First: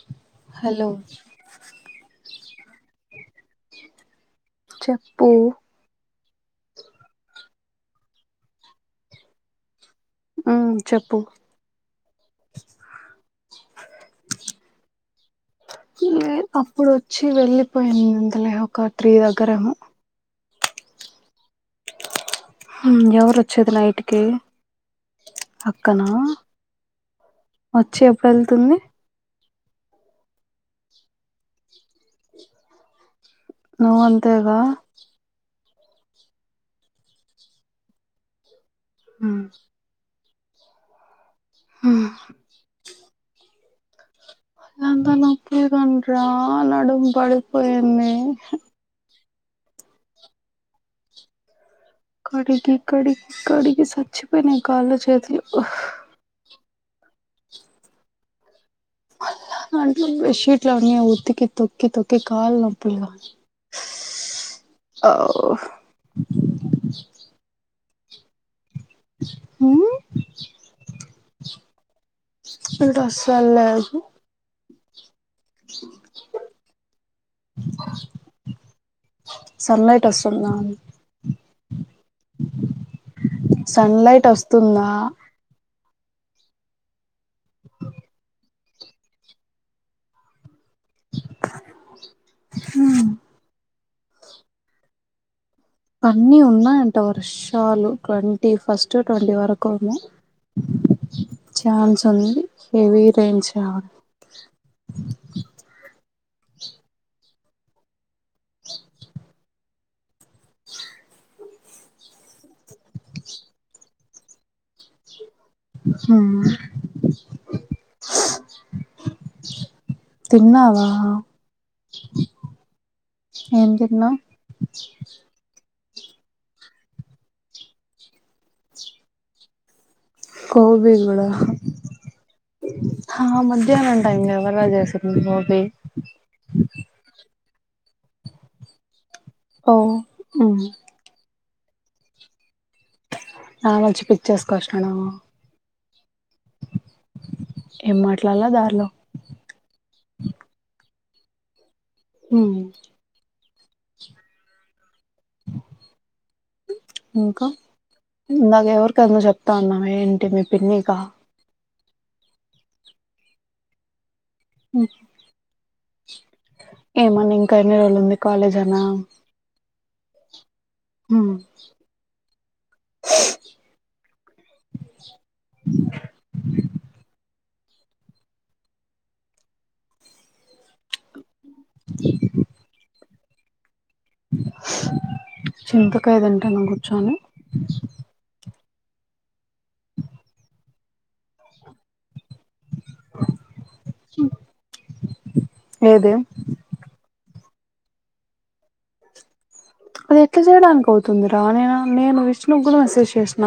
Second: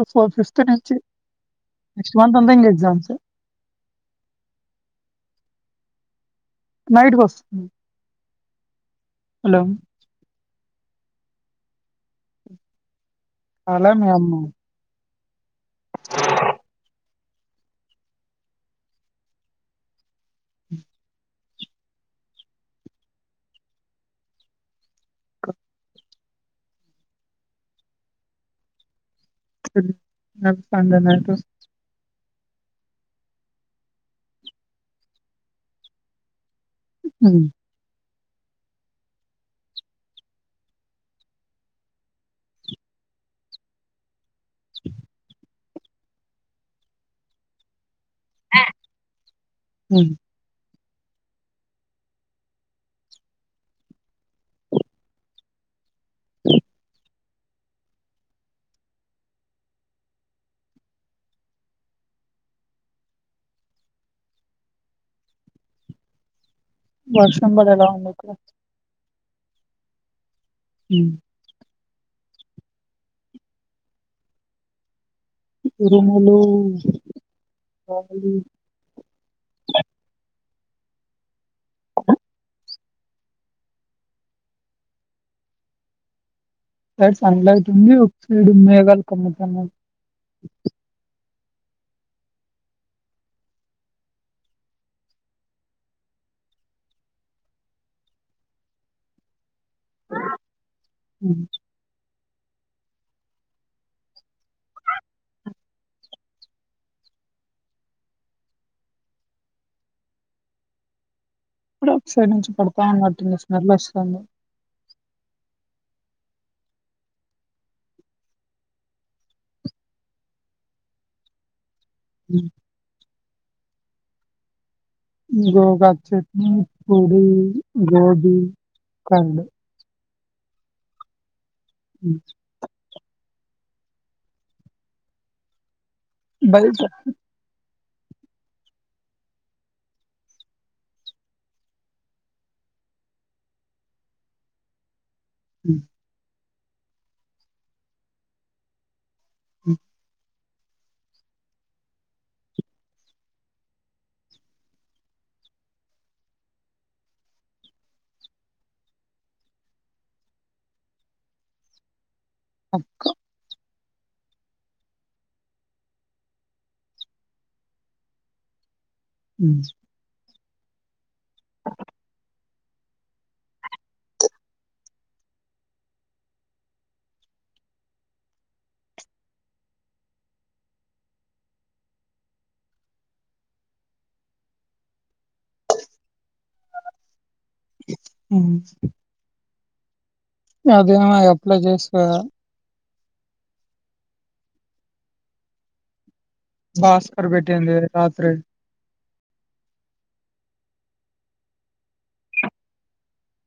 అ four fifth hello నుంచి next month అంతా ఇంగ ఎగ్జామ్సే చెప్పు నైట్ కోస్ హలో ఆ చెప్పు అలానే అమ్మ [inaudible] లే అప్పుడు ఒచ్చి వెళ్ళిపోయింద్ లె ఒక త్రీ దగ్గరేమో [inaudible] ఇం ఎవరోచ్చేది నైట్కి అక్కనా ఒచ్చి ఎప్పుడుఎల్తుంది [unintelligible] నువ్ అంతేగా ఉ ఉ ఉ అంత నొప్పి దెండ్రా నడుము పడిపోయింది కడిగి కడిగి కడిగి సచ్చిపొయ్నయ్ కాళ్లు చేతులు [inaudible] అంట్లు బెడ్షీట్లు అని ఉత్తికి తొక్కి తొక్కి కాల్ నొప్పుల్ ఔ వర్షం బడేల ఉంది ఇకడ ఉ ఉ ఇడ ఒస్తలేదు ఉరుములు [unintelligible] సన్లైట్ [inaudible] సన్లైట్ ఒస్తుందా సన్లైట్ ఉంది అటు సైడ్ మేఘాలు ఖమ్ముతన్నాయ్ ఉ అన్నీ ఉన్నాయ్ అంట వర్షాలు ట్వంటీ ఫస్ట్ ట్వంటీ వరకొన్నయ్ చాన్స్ ఉంది హేవి రెన్స్అ ఇప్పుడే ఒక సైడ్ నుంచి పడతా ఉన్నట్టుంది. స్మెల్ ఒస్తాంది. హు తిన్నావా [inaudible] ఏం దిన్నవ్ గోగాకు చట్నీ పూరీ గోబి కర్డ్ కోబి గుడ హమ ధ్యానం టైంగ ఎవరో చేసింది గోబి బయ్ టా ఓ ఉ [unintelligible] [inaudible] ఏం మాట్లాల దార్లో [inaudible] ఉ ఇంక ఇందాక ఎవరికొఎందో చెప్త అన్నమె ఏంటి మీ పిన్నికా అక్క మ్ ఏమని ఇంక ఎన్ని రోజులు ఉంది కాలేజనా హ చింతకాయ తింటానా గుచ్చొని అదేమయ్యే అప్లై జేస్కోదా ఏదే భాస్కర్ పెట్టేంది రాత్రి అది ఎట్లా చేయడానికవుతుందిరా నేన నేను విష్ణుగూడా మెసేజ్ చేసిన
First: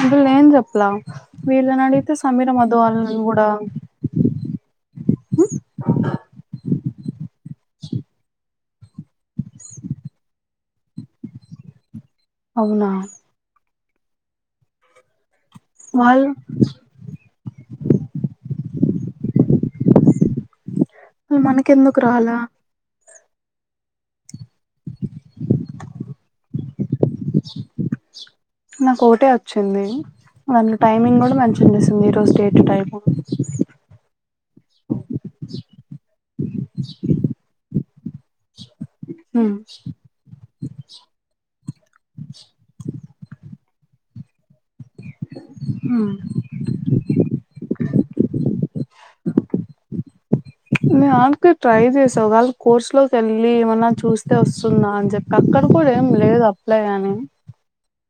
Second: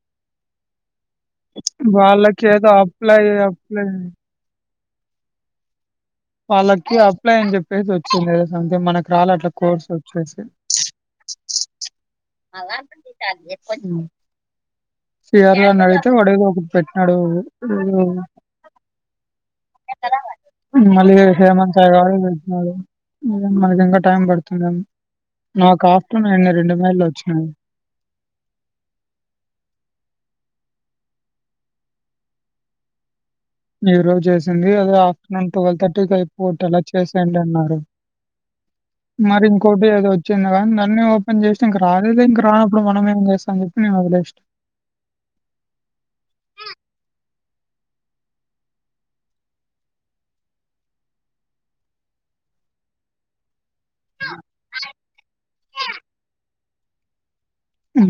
ఇందుల్ నే ఏం జెప్పల వీళ్ళ నడితే వాళ్ళకి సమీర ఏదో అప్లై మడువళ్లను గూడా అప్లై మ్మ్ వాళ్ళకి అప్లై అని జేప్పేసి ఓచ్చింది ఏదో సమ్థింగ్ మనకి రాలే అట్లా కోడ్స్ ఓచ్చేసి అవునా [unintelligible] శ్రీహరిగన్ని అడిగితే వాళ్ళు వాడేదొకటి పెట్టినాడు మళ్ళీ హేమంత్ మనకెందుకు గాడు రాలా పెట్నాడు మనకింకా టైం పడుతుందని నాకు ఆఫ్టర్నూన్ నిన్న రెండు మెల్ నా కోటే ఓచ్చింది అం టైమింగ్ గూడా మంచి అనేస్తుంది ఈ రోజు డేటు టైమ్ ఈ రోజు చేసింది అది ఆఫ్టర్నూన్ టువెల్ థర్టీకి అయిపోగొట్టెల చేసేయండి అన్నారు మరి ఇంకోటి ఏదో ఓచ్చింది గదా నన్నే ఓపెన్ చెస్ ఇంక రాలేదె ఇంక రానప్పుడు మనం ఏం జేస్తా అని చెప్పి నెన్ ఒదిలేషిన అహ నాక్ ట్రై చేసా ఒగళ కోర్స్ లోకేళ్ళి ఏమ నా చూస్తే ఓస్తుందా అని చేప్పి అక్కడ కూడా ఏం లేదు అప్లై అని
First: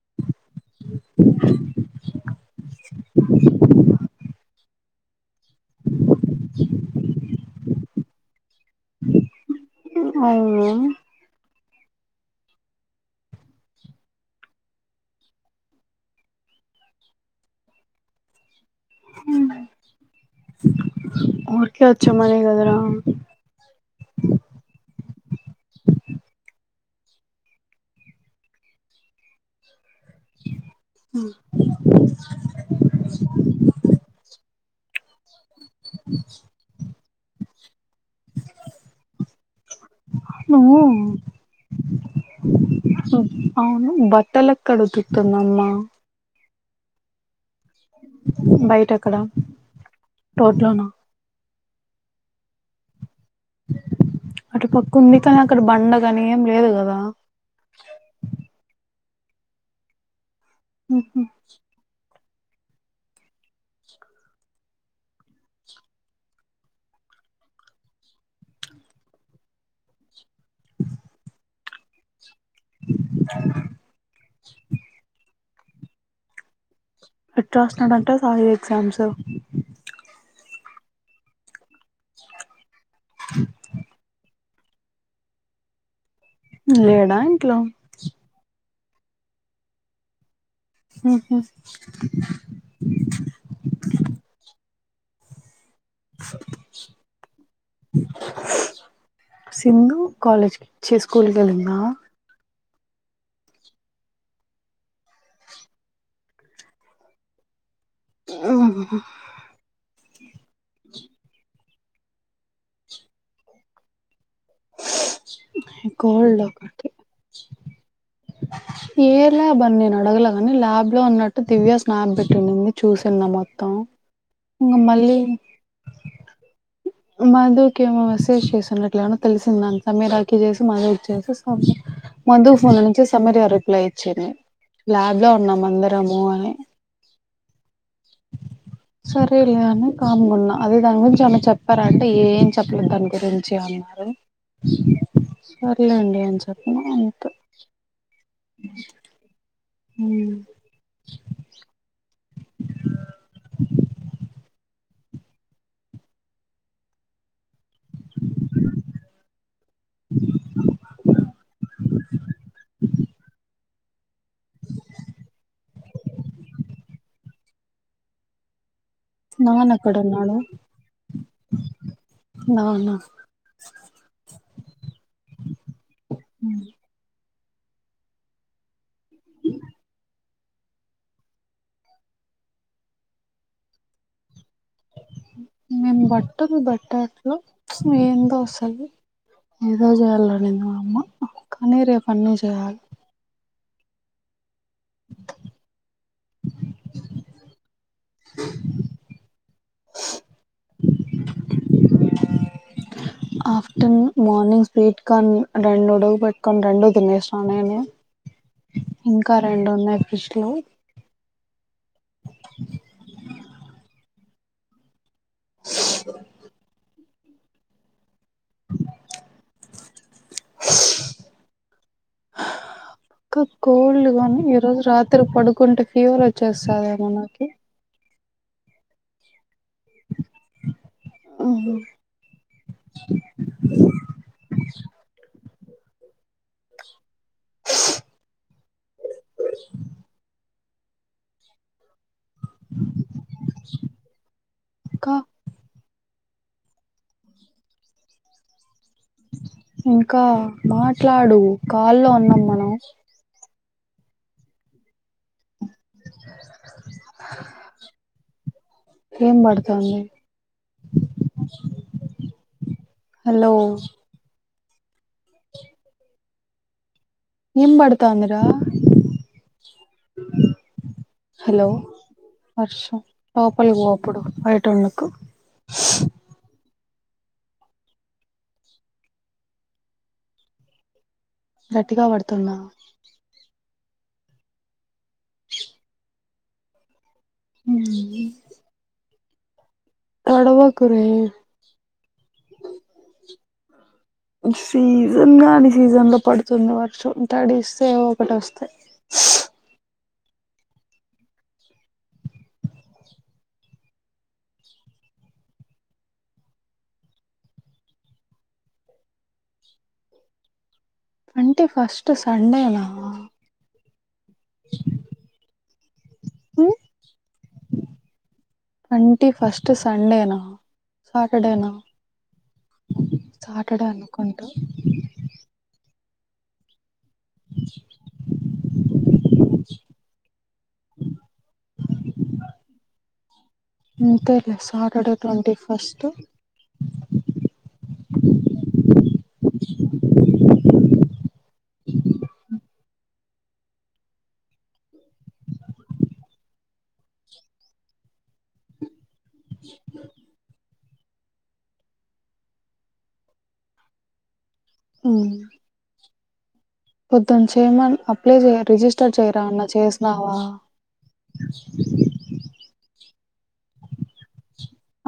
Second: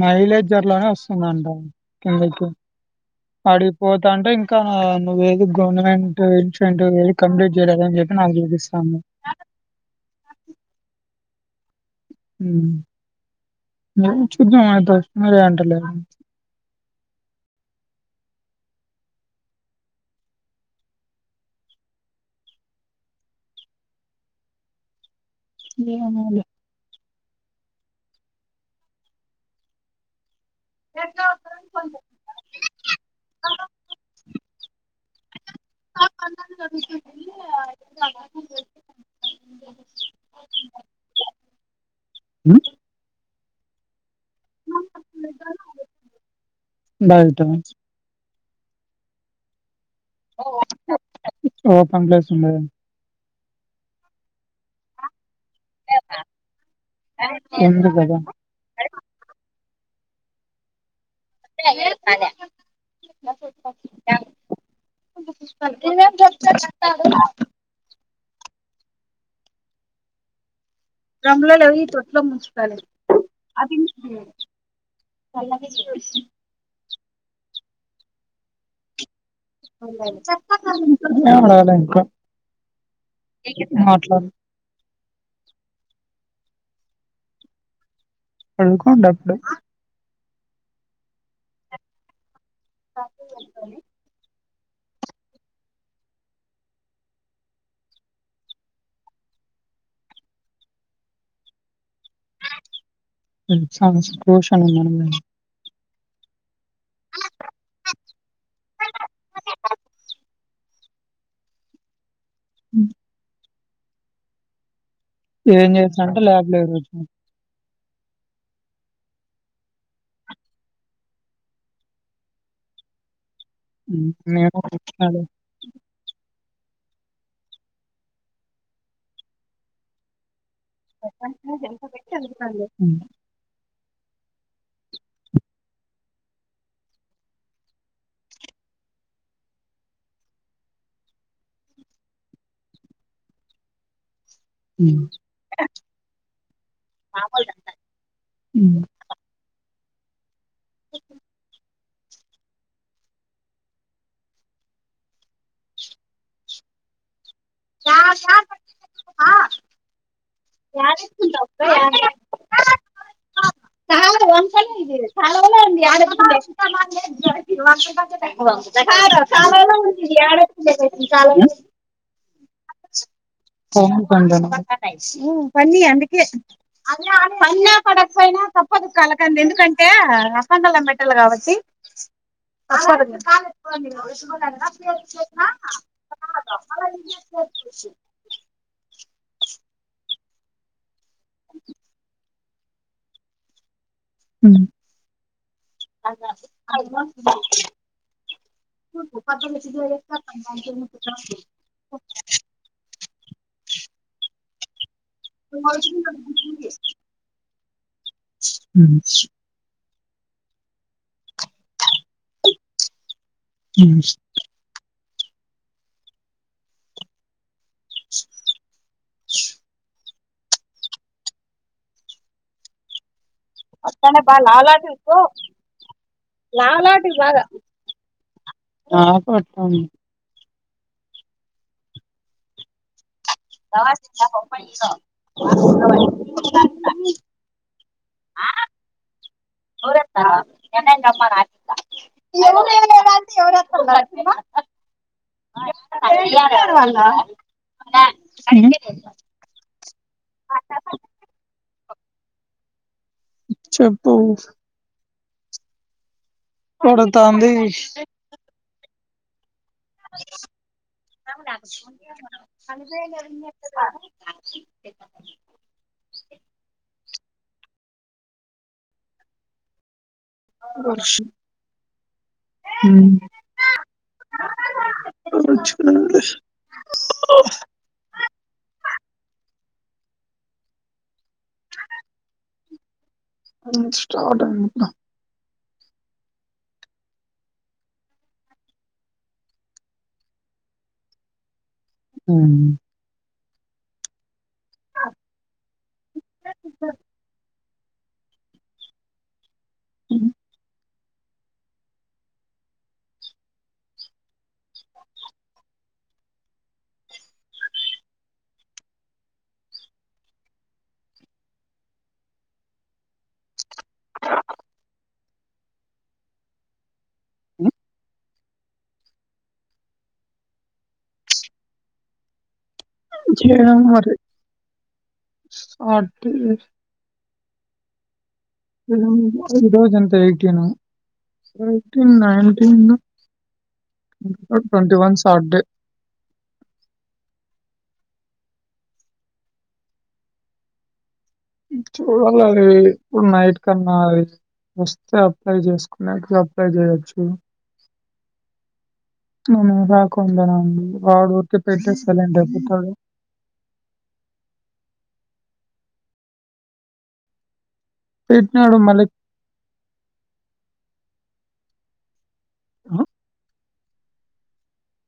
మైలేజ్ర్ అట్లానే ఓస్తుందంట కిందకి పడిపోతంటే ఇం కా నువ్వేద్ దుక్ గవర్నమెంటు ఇన్స్టిట్యూట్ కంప్లీట్ జేయలేదని జేప్పి నాకు చూపిస్థంది అవున మ్మ్ చుద్ధం [unintelligible] లే మ్మ్ ఆర్కే ఒచ్చే మనే కదరా ఏమొలే [unintelligible] నువ్వు ఉమ్. సుబ్ అవును బట్టలెక్కడుతుకుతుంది అమ్మా బైటనే బయటేక్కడ తోట్లోనా ఓపెన్ ప్లేస్ ఉండే అటు పక్కుంది కానీ అక్కడ బండ గనీ ఏం లేదు గదా ఉంది కదా మ్మ్ [unintelligible] ఇంగేన్ జెప్తారా తాడు డ్రమ్లల్లై తొట్లో ముంచుకాలి అది [unintelligible] ఎట్టరాస్తూన్నడాంట సాయి ఎగ్జామ్స్ ఏం కాలే ఇంకా మట్లాడిన. నేనా ఇంట్లో. పండుకోంటప్పుడు అహ సింధు కాలేజ్కి చ్చీ స్కూల్కెళ్ళిందా. ఉమ్ ఎగ్జామ్ ట్యూషన్ పోయిందాండి. ఉమ్. ఉమ్. ఏం చేసినారంటే కోల్డ్ ల్యాబ్ లో. ఒకటి [unintelligible] ఏ ల్యాబ్ అని నేను అడగలే గాని ల్యాబ్ లో ఉన్నట్టు దివ్య స్నాప్ పెట్టింది చూ. స్తున్నమా. ఉమ్ నేను వచ్చినాడు. మాధుకేమో మెసేజ్ చేస్తున్నట్టుగానో తెలిసిందంట మీరాట్లా చేస్. మదే చేసి [unintelligible] మదు ఫోన్ల ఉమ్. నుంచి సమీర రిప్లై ఇచ్చింది. లాబ్ లో ఉన్నాం అందరము అని. సరేలే అని కామ్ గున్నా అదే దాని గురించి ఆమె చెప్తారంటే ఏం చెప్పలేదు దాని గురించి ఆమె. సరే సరలేండీ ఏం చెప్పిన అంతె. ఉమ్. ఉమ్. ఆహ్ సార్ ఆహ్. [inaudible] నాన్న ఎక్కడున్నాడు [inaudible] నాన్న ఉమ్ అందుకే [unintelligible] పడినా పడకపోయినా తప్పదు కలకండే ఎందుకంటే. కండలం మెట్టేలం కాబట్టి. మేము బట్టకు బట్ట చూ. ప్చ్ ఏందో అసలు ఈరోజే చేయాలనిందా మా అమ్మ. కాని రేపన్న చేయాలి. ఉమ్. [inaudible] Afternoon mornings wait. కాని రెండు వడలు పెట్టుకొని రెండు తినేస్నా నేనే. ఇంకా రెండు ఉన్నాయి ఫిజ్ లో. ఛ్. ఇంకా కోల్డ్ గానీ ఈరోజు రాత్రి పడుకుంటే ఫీవర్ వచ్చేస్తదెమో నాకి. నాకు వస్తాంది. ఉమ్ హు. సవా చెలా పైస [unintelligible] చ్. ఊరంతా మీ అన్నయ్యను తెమ్మను ఆయింత. ఎవరూ లేరు అంటే ఎవరు వస్తారు ఇంకా [unintelligible] [unintelligible] ఇంకా మాట్లాడు కాల్లో ఉన్నాం మనం చెప్పు కొడతాంది ఏం బడు. [unintelligible] ఎంత అంటే. ఆహ్. ఎం బడతంది రా వర్షం వర్షం లోపలికి పో అప్పుడు బయటుండకు [inaudible] గట్టిగా పడుతుందా స్టార్ట్ అంట ఊ ఉ తడవకురే ఉమ్ సీజన్ గాని సీజన్ లో పడుతుంది వర్షం తడిస్ ఏవో ఒకటస్తయ్ ఉమ్ అంటే ఫస్ట్ సండేనా ఉ అంటే ఫస్ట్ సండేనా సాటర్డేనా చూడాలా సాటర్డే మరి అనుకుంటా సాటర్డే ఈరోజు ఈరోజ్ ఎంత ఎయిటీన్ ఎయిటీన్ నైన్టీన్ అంతేలే twenty Saturday one twenty Saturday first చూడాల అది ఇప్పుడు నైట్ కన్నా అది వస్తే అప్లై జేస్కున్నాక అప్లై జేయచ్చు. అవున రాకుండనా అండి రాకుంటే పెట్టేస్తే సైలెంట్ అయిపోతాడు ఉ పొద్దున్న చేమన్ అప్లై జే పెట్టినాడు మళ్ళీ రిజిస్టర్ చేయరా అన్న చేసినావా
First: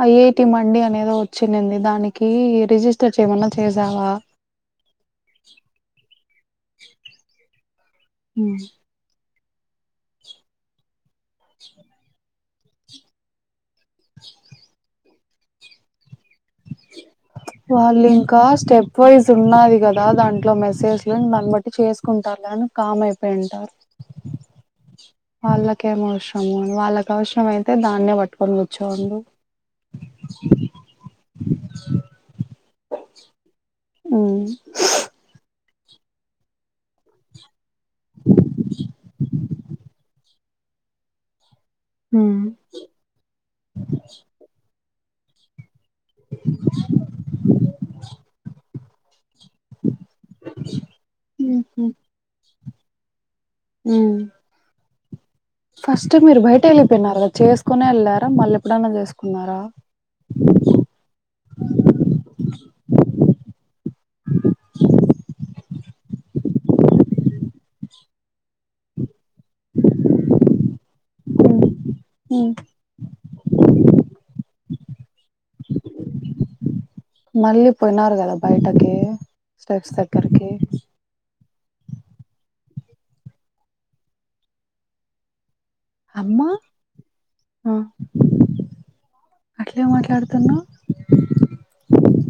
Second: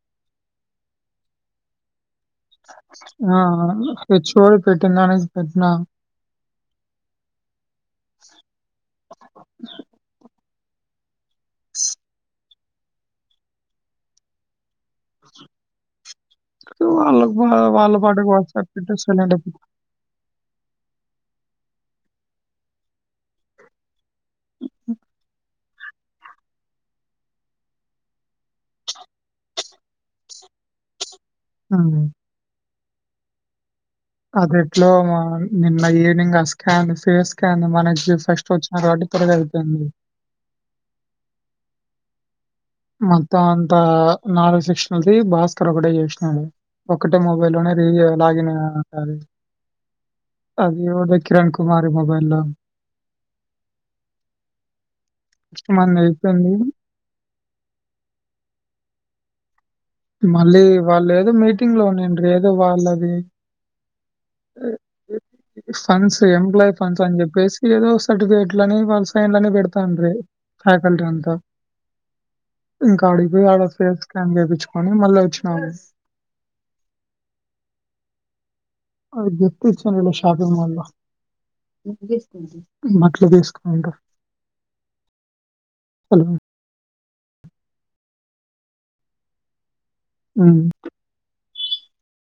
ఐఐటి మండి అనేదో వచ్చింది దాని కి రిజిస్టర్ ఆ! చేయమన్నా చేసావా హెచ్ఓడి పెట్టినదానికి పెట్టినా ఉ వాళ్ళకి వా వాళ్ళ పాటికి వాళ్ళింకా వాళ్ళు పెట్టి స్టెప్ వైజ్ సైలెంట్ అయిపోతారు. ఉన్నాది గదా దాంట్లో మెసేజ్ ఇట్లా దాన్ బట్టి చేస్కుంటారులే అని కామ్ అయిపోయింటారు. వాళ్ళకేం అవసరం వాళ్ళకి అవసరం అయితే దాన్నే పట్టుకొని కూర్చోండు ఆ ఉమ్ అదిట్లో నిన్న ఈవనింగ్ ఆ స్కాన్ సిస్కాన్ మనకి ఫస్ట్ వచ్చిన కాబట్టి త్వరగా అయిపోంది. హ మొత్తం అంత నాలుగు సెక్షన్ ది భాస్ క్రొగడే జేష్నారు ఒకటే మొబైల్లోనె రీజి లాగిన్గా ఒక్సారి. అది ఓడి కిరణ్ కుమారి మొబైల్లొ ఆ ఫస్ట్ మీరు బయటేళ్ళిపోయినారుగా చేస్కోనే వెళ్ళారా మళ్ళెప్పుడైన్నా జేస్కున్నారా మళ్ళీ వాళ్ళేదో మీటింగ్లో ఉన్నిండ్రి ఏదో వాళ్ళది. ఫండ్స్ ఎంప్లాయ్ ఫండ్సన్జెప్పేసి ఏదో సర్టిఫికెట్లనీ వా ఫైన్లని బెడ్తాండ్రి ఫ్యాకల్టి అంత. ఉమ్ ఉమ్ ఇంకాడిగ్ బొయ్ ఆడ ఫేస్కాన్ జేపిచ్చ్కొని మళ్ళొచ్చినాము. మళ్ళీ పొయ్నారు గద బైటకీ అది స్టెప్స్ దగ్గర్కి. [unintelligible] బట్లు దీస్కుంట అమ్మా అ అ ట్లె హ్మ్. మాట్లడ్తున్నావ్.